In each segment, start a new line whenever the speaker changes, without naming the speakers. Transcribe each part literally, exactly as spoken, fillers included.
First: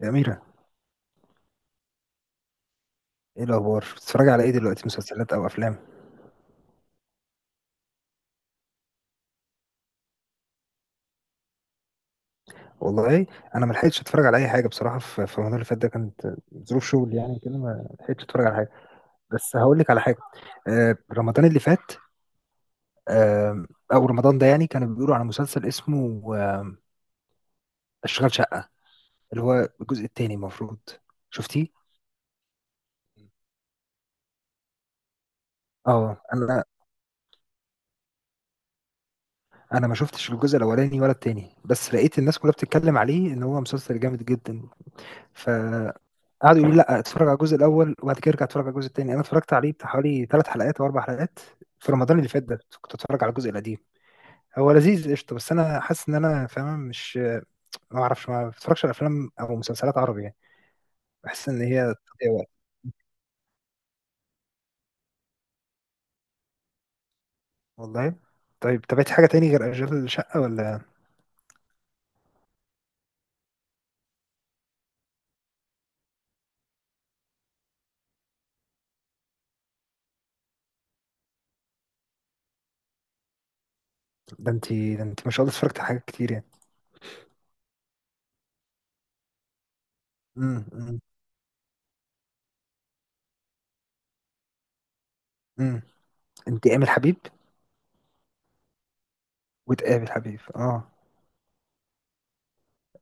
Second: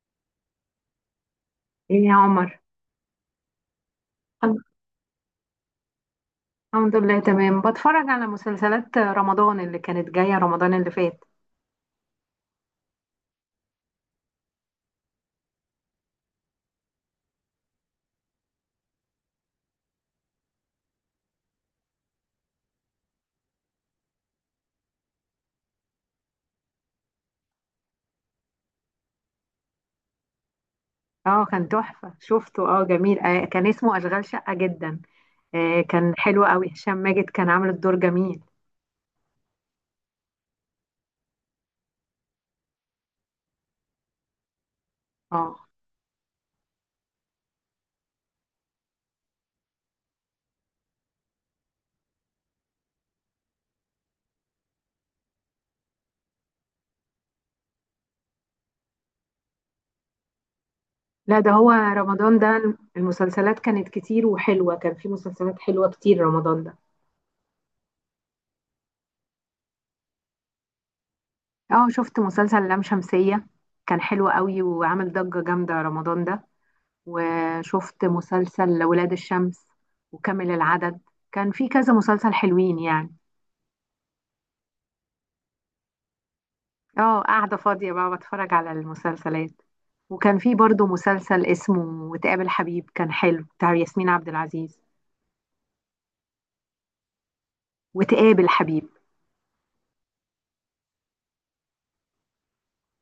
يا أميرة،
ايه يا عمر.
ايه الأخبار؟ بتتفرج على ايه
الحمد
دلوقتي، مسلسلات أو أفلام؟
الحمد لله تمام، بتفرج على مسلسلات رمضان اللي كانت جاية رمضان اللي فات.
والله أنا ما لحقتش أتفرج على أي حاجة بصراحة، في في رمضان اللي فات ده كانت ظروف شغل، يعني كده ما لحقتش أتفرج على حاجة. بس هقول لك على حاجة. آه رمضان اللي فات، آه، أو رمضان ده، يعني كانوا بيقولوا على مسلسل اسمه آه، أشغال شقة، اللي هو الجزء التاني المفروض.
اه
شفتيه؟
كان تحفة، شفته، اه جميل، آه كان اسمه أشغال شقة جدا. آه كان
اه
حلو
انا
قوي، هشام ماجد كان عامل الدور جميل.
انا ما شفتش الجزء الاولاني ولا التاني، بس لقيت الناس كلها بتتكلم عليه ان هو مسلسل جامد جدا. ف
اه.
قعدوا يقولوا لي لا اتفرج على الجزء الاول وبعد كده ارجع اتفرج على الجزء الثاني. انا اتفرجت عليه بتاع حوالي ثلاث حلقات او اربع حلقات في رمضان اللي فات ده، كنت اتفرج على الجزء القديم. هو لذيذ قشطه، بس انا حاسس ان انا فاهم، مش ما اعرفش، ما بتفرجش على افلام او مسلسلات عربي يعني،
لا
بحس
ده
ان
هو
هي تضييع
رمضان
وقت.
ده المسلسلات كانت كتير وحلوة، كان في مسلسلات حلوة كتير رمضان ده.
والله. طيب تابعتي حاجه تاني غير اشغال الشقه ولا؟
اه شفت مسلسل لام شمسية، كان حلو قوي وعامل ضجة جامدة رمضان ده. وشفت مسلسل ولاد الشمس وكامل العدد، كان في كذا مسلسل حلوين يعني.
ده انت، ده انت ما شاء الله اتفرجت على حاجات كتير يعني.
اه قاعدة فاضية بقى بتفرج على المسلسلات. وكان في
امم
برضو
امم
مسلسل اسمه وتقابل حبيب، كان حلو، بتاع ياسمين عبد العزيز.
امم انت امل حبيب؟
وتقابل حبيب.
وتقابل حبيب، اه.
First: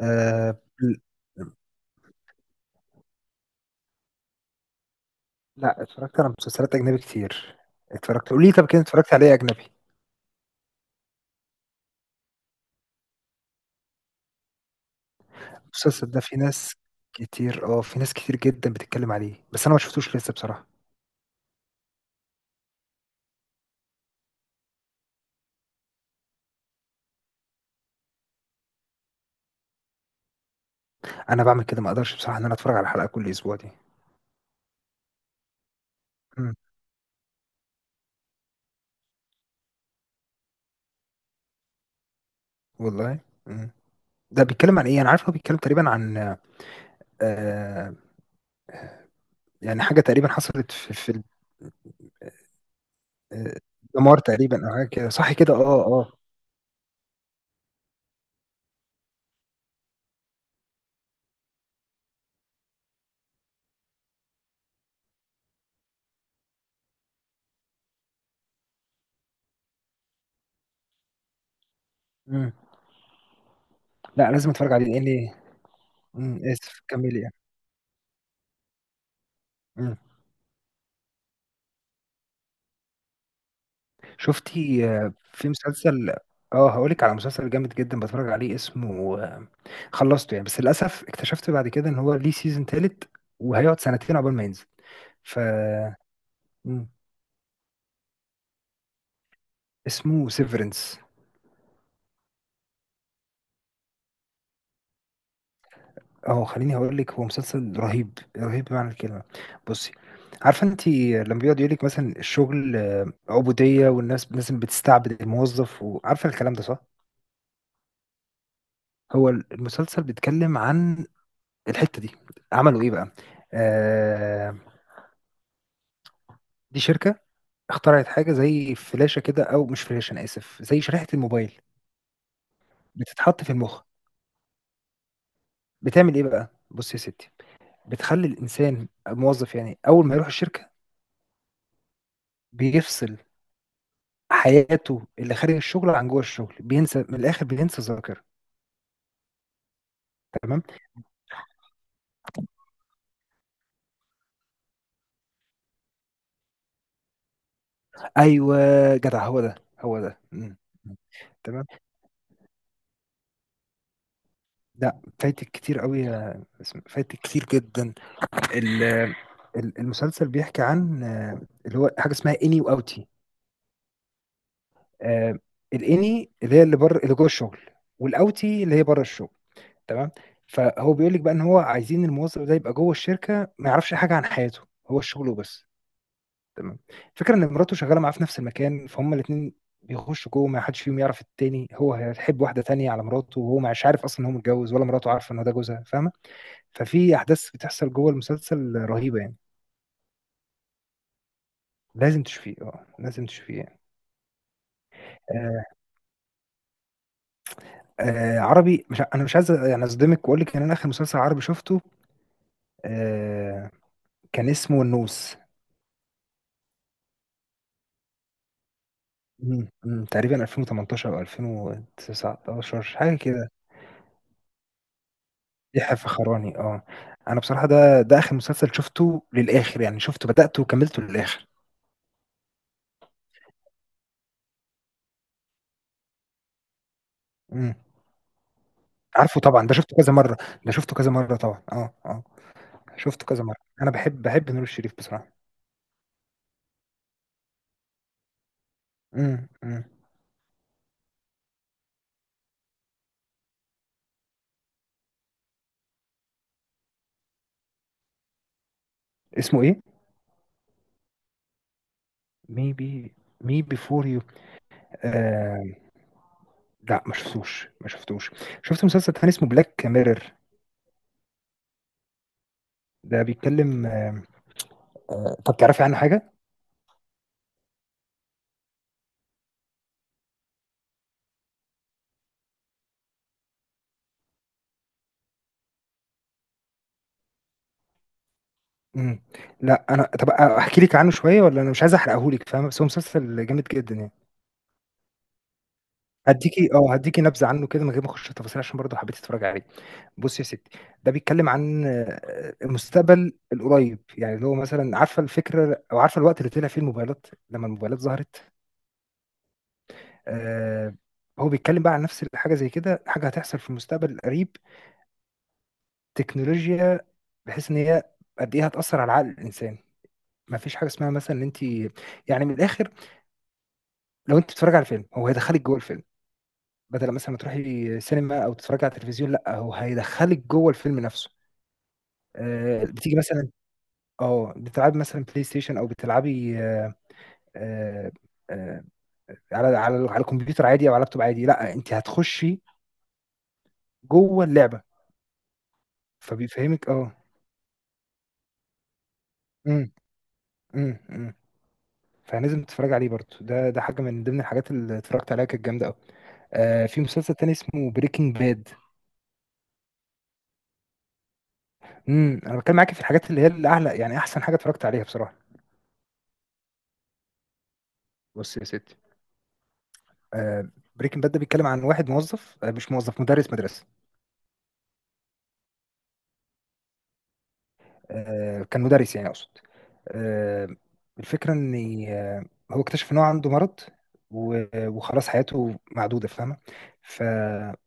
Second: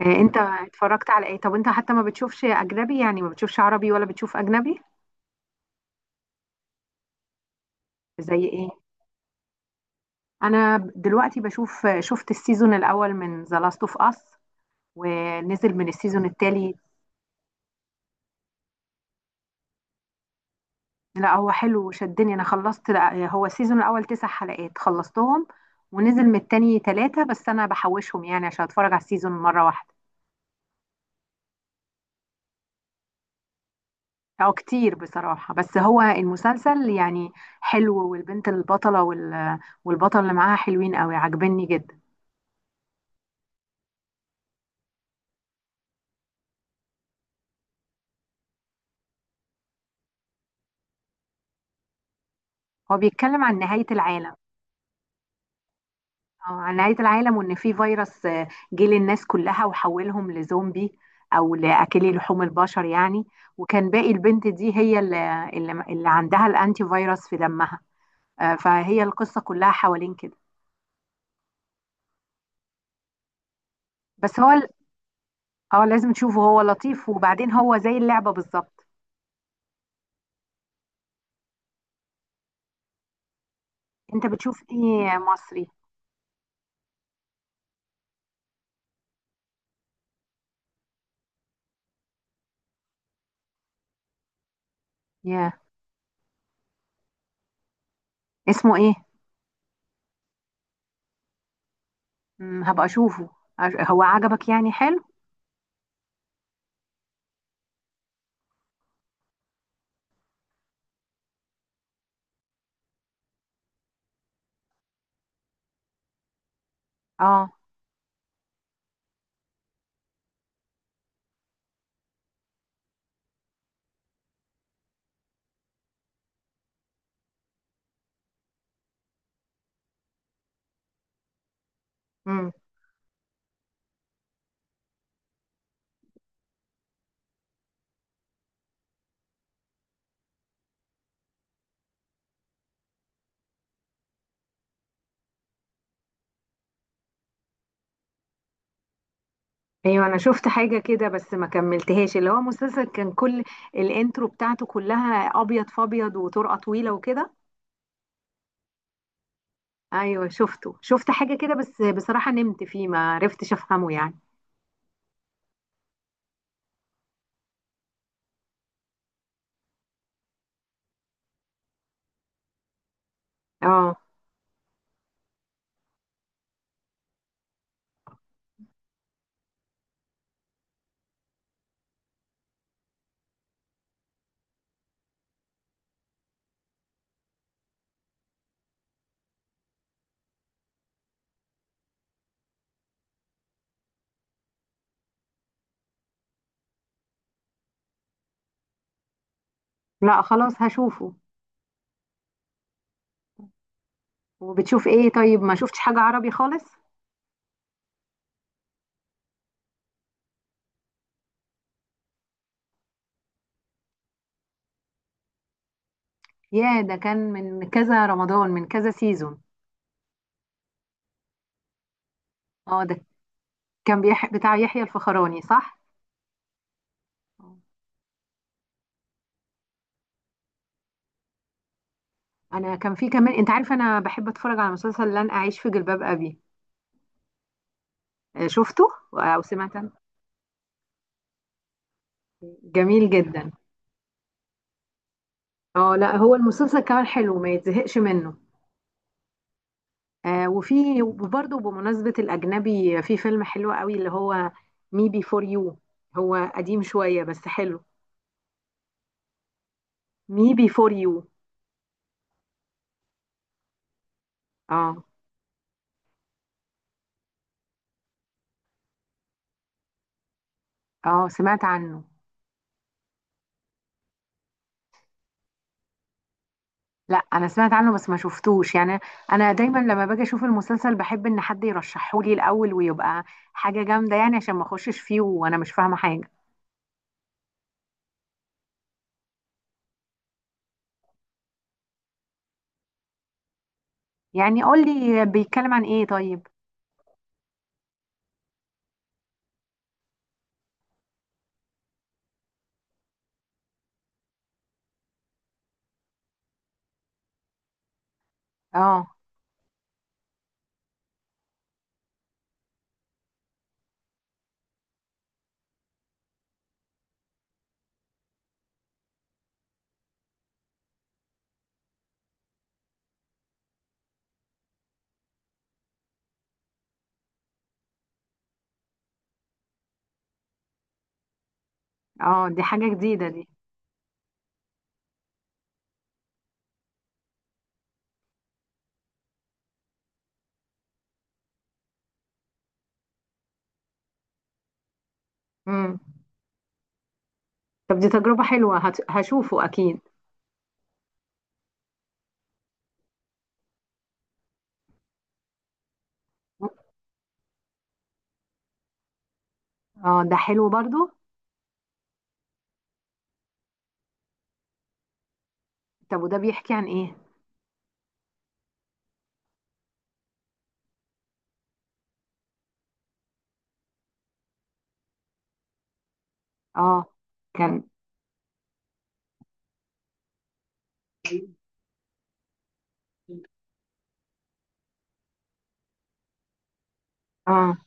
آه انت
آه،
اتفرجت على ايه؟ طب انت حتى ما بتشوفش اجنبي يعني، ما بتشوفش عربي ولا بتشوف اجنبي؟
لا، اتفرجت على مسلسلات اجنبي كتير. اتفرجت،
زي
قولي لي طب
ايه؟
كده اتفرجت على ايه اجنبي؟
انا دلوقتي بشوف، شفت السيزون الاول من ذا لاست اوف اس ونزل من
المسلسل ده
السيزون
في
التالي.
ناس كتير، اه في ناس كتير جدا بتتكلم عليه، بس انا ما شفتوش لسه بصراحه.
لا هو حلو وشدني، انا خلصت، لا هو السيزون الاول تسع حلقات خلصتهم، ونزل من التاني تلاتة بس انا بحوشهم يعني عشان اتفرج على السيزون مرة واحدة.
انا بعمل كده، ما اقدرش بصراحه ان انا اتفرج على حلقه كل اسبوع دي.
او كتير بصراحة، بس هو
مم.
المسلسل يعني حلو، والبنت البطلة وال... والبطل اللي معاها حلوين قوي، عاجبني جدا.
والله. مم. ده بيتكلم عن ايه؟ انا عارف هو بيتكلم تقريبا عن، آه، يعني حاجه تقريبا حصلت في في ال-،
هو بيتكلم
آه،
عن نهاية
دمار
العالم.
تقريبا او حاجه كده، صح كده، اه اه.
اه عن نهاية العالم، وان في فيروس آه، جه للناس كلها وحولهم لزومبي او لاكلي لحوم البشر يعني. وكان باقي البنت دي هي اللي, اللي اللي عندها الانتي فيروس في دمها، آه، فهي القصة كلها حوالين كده.
مم. لا
بس
لازم
هو ال-
اتفرج عليه، لان إيه؟
اه لازم تشوفه،
مم،
هو
اسف
لطيف،
كملي يعني.
وبعدين هو زي اللعبة بالظبط.
مم.
انت بتشوف
شفتي، آه،
ايه
في
مصري؟
مسلسل، اه هقولك على مسلسل جامد جدا بتفرج عليه، اسمه آه، خلصته يعني، بس للاسف اكتشفت بعد كده ان هو ليه سيزون تالت، وهيقعد سنتين عقبال ما ينزل. ف
ياه.
مم.
اسمه ايه؟
اسمه سيفرنس.
مم، هبقى اشوفه. أش- هو عجبك يعني، حلو؟
اهو خليني هقول لك، هو مسلسل رهيب، رهيب بمعنى الكلمه. بصي، عارفه انت لما بيقعد يقول لك مثلا الشغل آه، عبوديه والناس لازم بتستعبد الموظف، وعارفه الكلام ده صح.
اه.
هو المسلسل بيتكلم عن الحته دي. عملوا ايه بقى؟ آه، دي شركه اخترعت حاجه زي فلاشه كده، او مش فلاشه، انا اسف، زي شريحه الموبايل،
امم.
بتتحط في المخ. بتعمل إيه بقى؟ بُصّي يا ستّي، بتخلّي الإنسان الموظف يعني أول ما يروح الشركة بيفصل حياته اللي خارج الشغل عن جوّه الشغل، بينسى من الآخر، بينسى الذاكرة.
ايوه انا شفت
تمام،
حاجة كده بس ما كملتهاش، اللي هو مسلسل كان كل الانترو بتاعته كلها ابيض فابيض وطرقة طويلة وكده.
أيوه، جدع، هو ده، هو ده،
ايوه
إمم،
شفته،
إمم،
شفت حاجة كده
تمام.
بس بصراحة نمت فيه ما عرفتش افهمه يعني.
لأ فايتِك كتير أوي يا ياسمين، فايتِك كتير جدًا. ال ال المسلسل بيحكي عن، آه، اللي هو حاجة اسمها إني وأوتي.
اه.
آآ الإني اللي هي اللي برّه، اللي جوّه الشغل، والأوتي اللي هي برّه الشغل. تمام. فهو بيقول لك بقى ان هو عايزين الموظف ده يبقى جوه الشركه ما يعرفش حاجه عن حياته، هو الشغل وبس. تمام. الفكره ان مراته شغاله معاه في نفس المكان، فهم الاثنين بيخشوا جوه ما حدش فيهم يعرف التاني. هو هيحب واحده تانية على مراته، وهو مش عارف اصلا ان هو متجوز، ولا مراته عارفه ان هو ده جوزها، فاهمه؟ ففي احداث بتحصل جوه المسلسل رهيبه يعني.
لا خلاص هشوفه.
لازم تشوفيه، اه لازم تشوفيه يعني.
وبتشوف ايه طيب؟ ما
آه
شفتش حاجة عربي خالص؟
آه عربي، مش ع- انا مش عايز يعني اصدمك واقول لك ان انا اخر مسلسل عربي شفته، آه كان اسمه النوس.
يا ده كان من كذا رمضان، من كذا سيزون.
امم، امم، تقريبا ألفين وتمنتاشر او ألفين وتسعتاشر
اه ده
حاجه كده.
كان بيح... بتاع يحيى الفخراني، صح؟
يحيى الفخراني، اه. انا
آه.
بصراحه ده ده اخر مسلسل شفته للاخر يعني، شفته، بدأته وكملته للاخر.
انا كان في كمان، انت عارف انا بحب اتفرج على مسلسل لن اعيش في جلباب ابي.
امم.
آه، شفته
عارفه
او
طبعا، ده
سمعت عنه؟
شفته كذا مره، ده شفته كذا مره طبعا، اه اه،
جميل
شفته كذا
جدا.
مره. انا بحب بحب نور الشريف بصراحه.
اه لا هو المسلسل كمان حلو، ما يتزهقش منه.
امم امم
آه وفي، وبرضه بمناسبة الأجنبي، في فيلم حلو قوي اللي هو مي بي فور يو، هو قديم شوية بس حلو.
اسمه ايه؟
مي بي فور يو.
ميبي، مي بيفور يو.
اه.
آه، لا ما شفتوش، ما شفتوش. شفت مسلسل تاني اسمه بلاك ميرور،
اه سمعت عنه.
ده بيتكلم، آه آه، طب تعرفي عنه حاجه؟
لا انا سمعت عنه بس ما شفتوش يعني. انا دايما لما باجي اشوف المسلسل بحب ان حد يرشحه لي الاول، ويبقى حاجه جامده يعني، عشان ما اخشش فيه وانا مش فاهمه حاجه.
إمم. لأ أنا، طَب أ أحكي لِك عنه شوية، والّا أنا مش عايز أحرقه لِك فاهمة؟ بس هو مسلسل جامد جدًا يعني.
يعني قول لي بيتكلم عن ايه طيب.
هادّيكِ آه، هادّيكِ نبذة عنه كده من غير ما أخُش في التفاصيل، عشان برضه حبيتِ تتفرّجي عليه. بُصّي يا ستّي، ده بيتكلّم عن، آه، المستقبل القريّب، يعني اللي هو مثلًا، عارفة الفكرة أو عارفة الوقت اللي طلع فيه الموبايلات لمّا الموبايلات ظهرت؟
اه.
آآ هو بيتكلّم بقى عن نفس الحاجة زي كده، حاجة هتحصل في المستقبل القريب، تكنولوجيا، بحيث إن هي قد إيه هتأثّر على عقل الإنسان. ما فيش حاجة اسمها مثلًا إن أنتِ، يعني من الآخِر، لو انت بتتفرج على فيلم هو هيدخلك جوه الفيلم، بدل مثلا ما تروحي سينما او تتفرج على التلفزيون، لا هو هيدخلك جوه الفيلم نفسه.
اه دي
آه،
حاجه
بتيجي
جديده دي.
مثلا، اه بتلعبي مثلا بلاي ستيشن، او بتلعبي آه آه آه على على على الكمبيوتر عادي، او على لابتوب عادي، لا انت هتخشي جوه اللعبه.
امم.
فبيفهمك اه.
طب دي تجربه حلوه، هت... هشوفه
امم
اكيد.
امم امم فلازم تتفرج عليه برضه ده، ده حاجه من ضمن الحاجات اللي اتفرجت عليها كانت جامده قوي. آه في مسلسل تاني اسمه بريكنج باد.
اه ده حلو برضو.
امم، انا بتكلم معاك في الحاجات اللي هي الاعلى، يعني احسن حاجه اتفرجت عليها بصراحه.
طب وده بيحكي عن ايه؟
بص يا ستي، بريكنج باد ده بيتكلم عن واحد موظف، آه، مش موظف، مدرس، مدرسة،
اه. كان.
آه، كان مدرس يعني أقصد. آه، الفكرة إن، آه، هو اكتشف إن هو عنده مرض، و- وخلاص حياته معدودة، فاهمة؟ فجرب
اه.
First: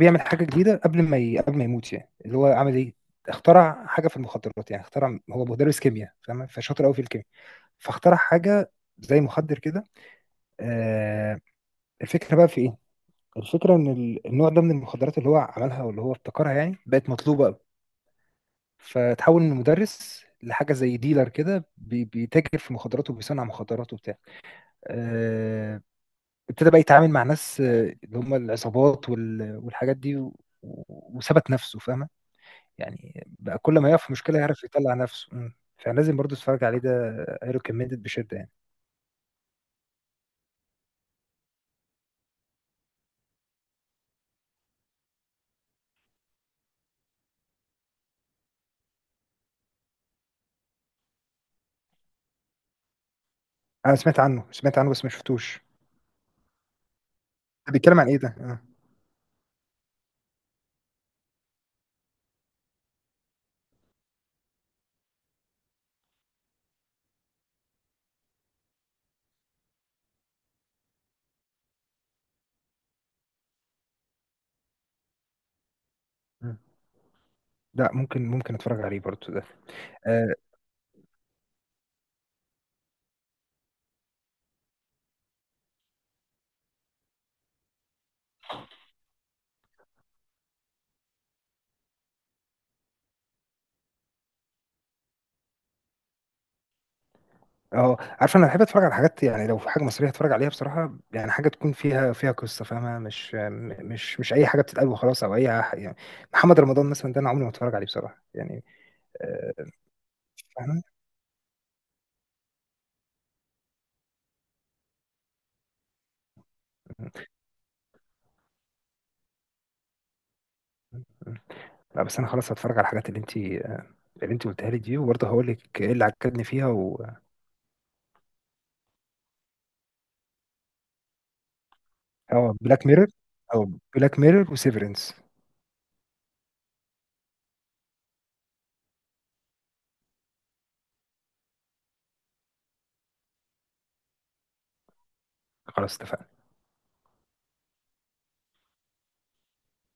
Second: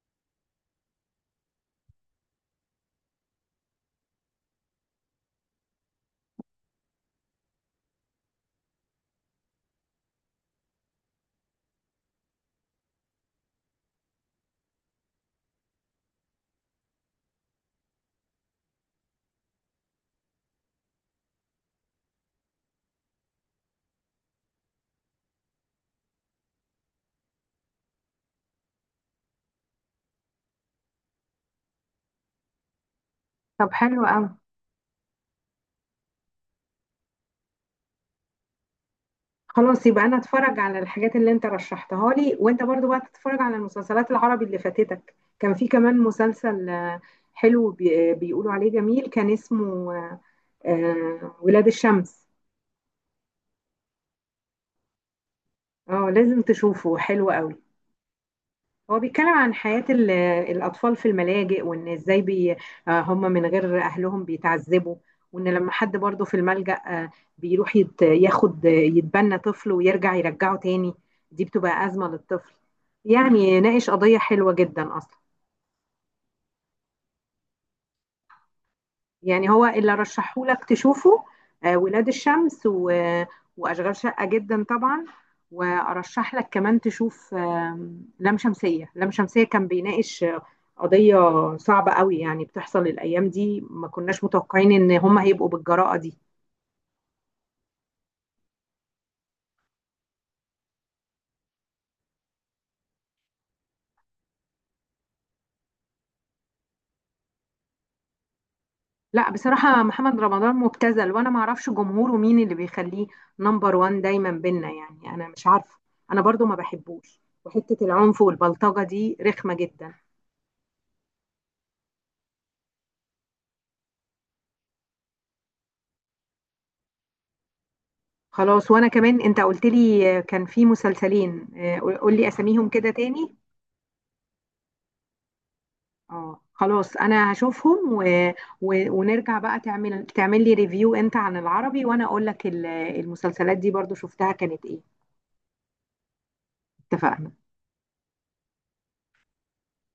يعمل حاجة جديدة قبل ما ي... قبل ما يموت يعني. اللي هو عمل إيه؟ اخترع حاجة في المخدرات يعني، اخترع، هو مدرس كيمياء فاهمة، فشاطر قوي في الكيمياء، فاخترع حاجة زي مخدر كده. آه، الفكرة بقى في إيه؟ الفكرة إن ال- النوع ده من المخدرات اللي هو عملها واللي هو ابتكرها يعني، بقت مطلوبة أوي، فتحول من مدرس لحاجة زي ديلر كده، بي- بيتاجر في مخدرات وبيصنع مخدرات وبتاع، آه، ابتدى بقى يتعامل مع ناس، آه، اللي هم العصابات وال- والحاجات دي و- وثبت نفسه فاهمة، يعني بقى
طب
كل ما يقف
حلو
في
قوي.
مشكلة يعرف يطلع نفسه. مم. فلازم برضه تتفرج عليه ده، اي ريكومندد بشدة يعني.
خلاص يبقى انا اتفرج على الحاجات اللي انت رشحتها لي، وانت برضو بقى تتفرج على المسلسلات العربي اللي فاتتك. كان في كمان مسلسل، آه، حلو، بي- آه، بيقولوا عليه جميل، كان اسمه آه، آه، ولاد الشمس.
أنا سمعت عنه، سمعت عنه بس ما شفتوش.
اه لازم تشوفه، حلو قوي.
ده بيتكلم عن إيه ده؟ آه.
هو بيتكلم عن حياة ال- الأطفال في الملاجئ، وإن إزاي بي آه، هم من غير أهلهم بيتعذبوا، وإن لما حد برضه في الملجأ آه، بيروح يت- ياخد يتبنى طفل ويرجع يرجعه تاني، دي بتبقى أزمة للطفل، يعني ناقش قضية حلوة جدا أصلا.
مم. لا ممكن، ممكن اتفرج عليه برضه ده.
يعني هو اللي
آه،
رشحهولك تشوفه، آه، ولاد الشمس، و... وأشغال شقة جدا طبعا. وأرشح لك كمان تشوف آم، لام شمسية، لام شمسية كان بيناقش آه، قضية صعبة قوي، يعني بتحصل الأيام دي، ما كناش متوقعين إن هما هيبقوا بالجراءة دي.
اه عارف انا بحب اتفرج على حاجات يعني، لو في حاجه مصريه اتفرج عليها بصراحه، يعني حاجه تكون فيها، فيها قصه فاهمه، مش م- مش مش اي حاجه بتتقال وخلاص، او اي ح- يعني، محمد رمضان مثلا ده انا عمري ما اتفرج عليه بصراحه يعني.
لا
آه،
بصراحة محمد رمضان
فاهمه.
مبتذل، وأنا ما أعرفش جمهوره مين اللي بيخليه نمبر وان دايما بينا، يعني أنا مش عارفة. أنا برضو ما بحبوش،
م-
وحتة العنف والبلطجة دي رخمة جدا.
م. لا بس انا خلاص هتفرج على الحاجات اللي انت اللي انت قلتها لي دي، وبرضه هقول لك ايه اللي عجبني فيها و...
خلاص. وانا كمان انت قلت لي كان في مسلسلين، آه، قول لي
اه
اساميهم
بلاك
كده
ميرور،
تاني.
او بلاك ميرور وسيفرنس.
اه خلاص انا هشوفهم، و... و... ونرجع بقى تعمل، تعمل لي ريفيو انت عن العربي، وانا اقول لك ال- المسلسلات دي برضو شفتها كانت ايه.
خلاص اتفقنا.
اتفقنا.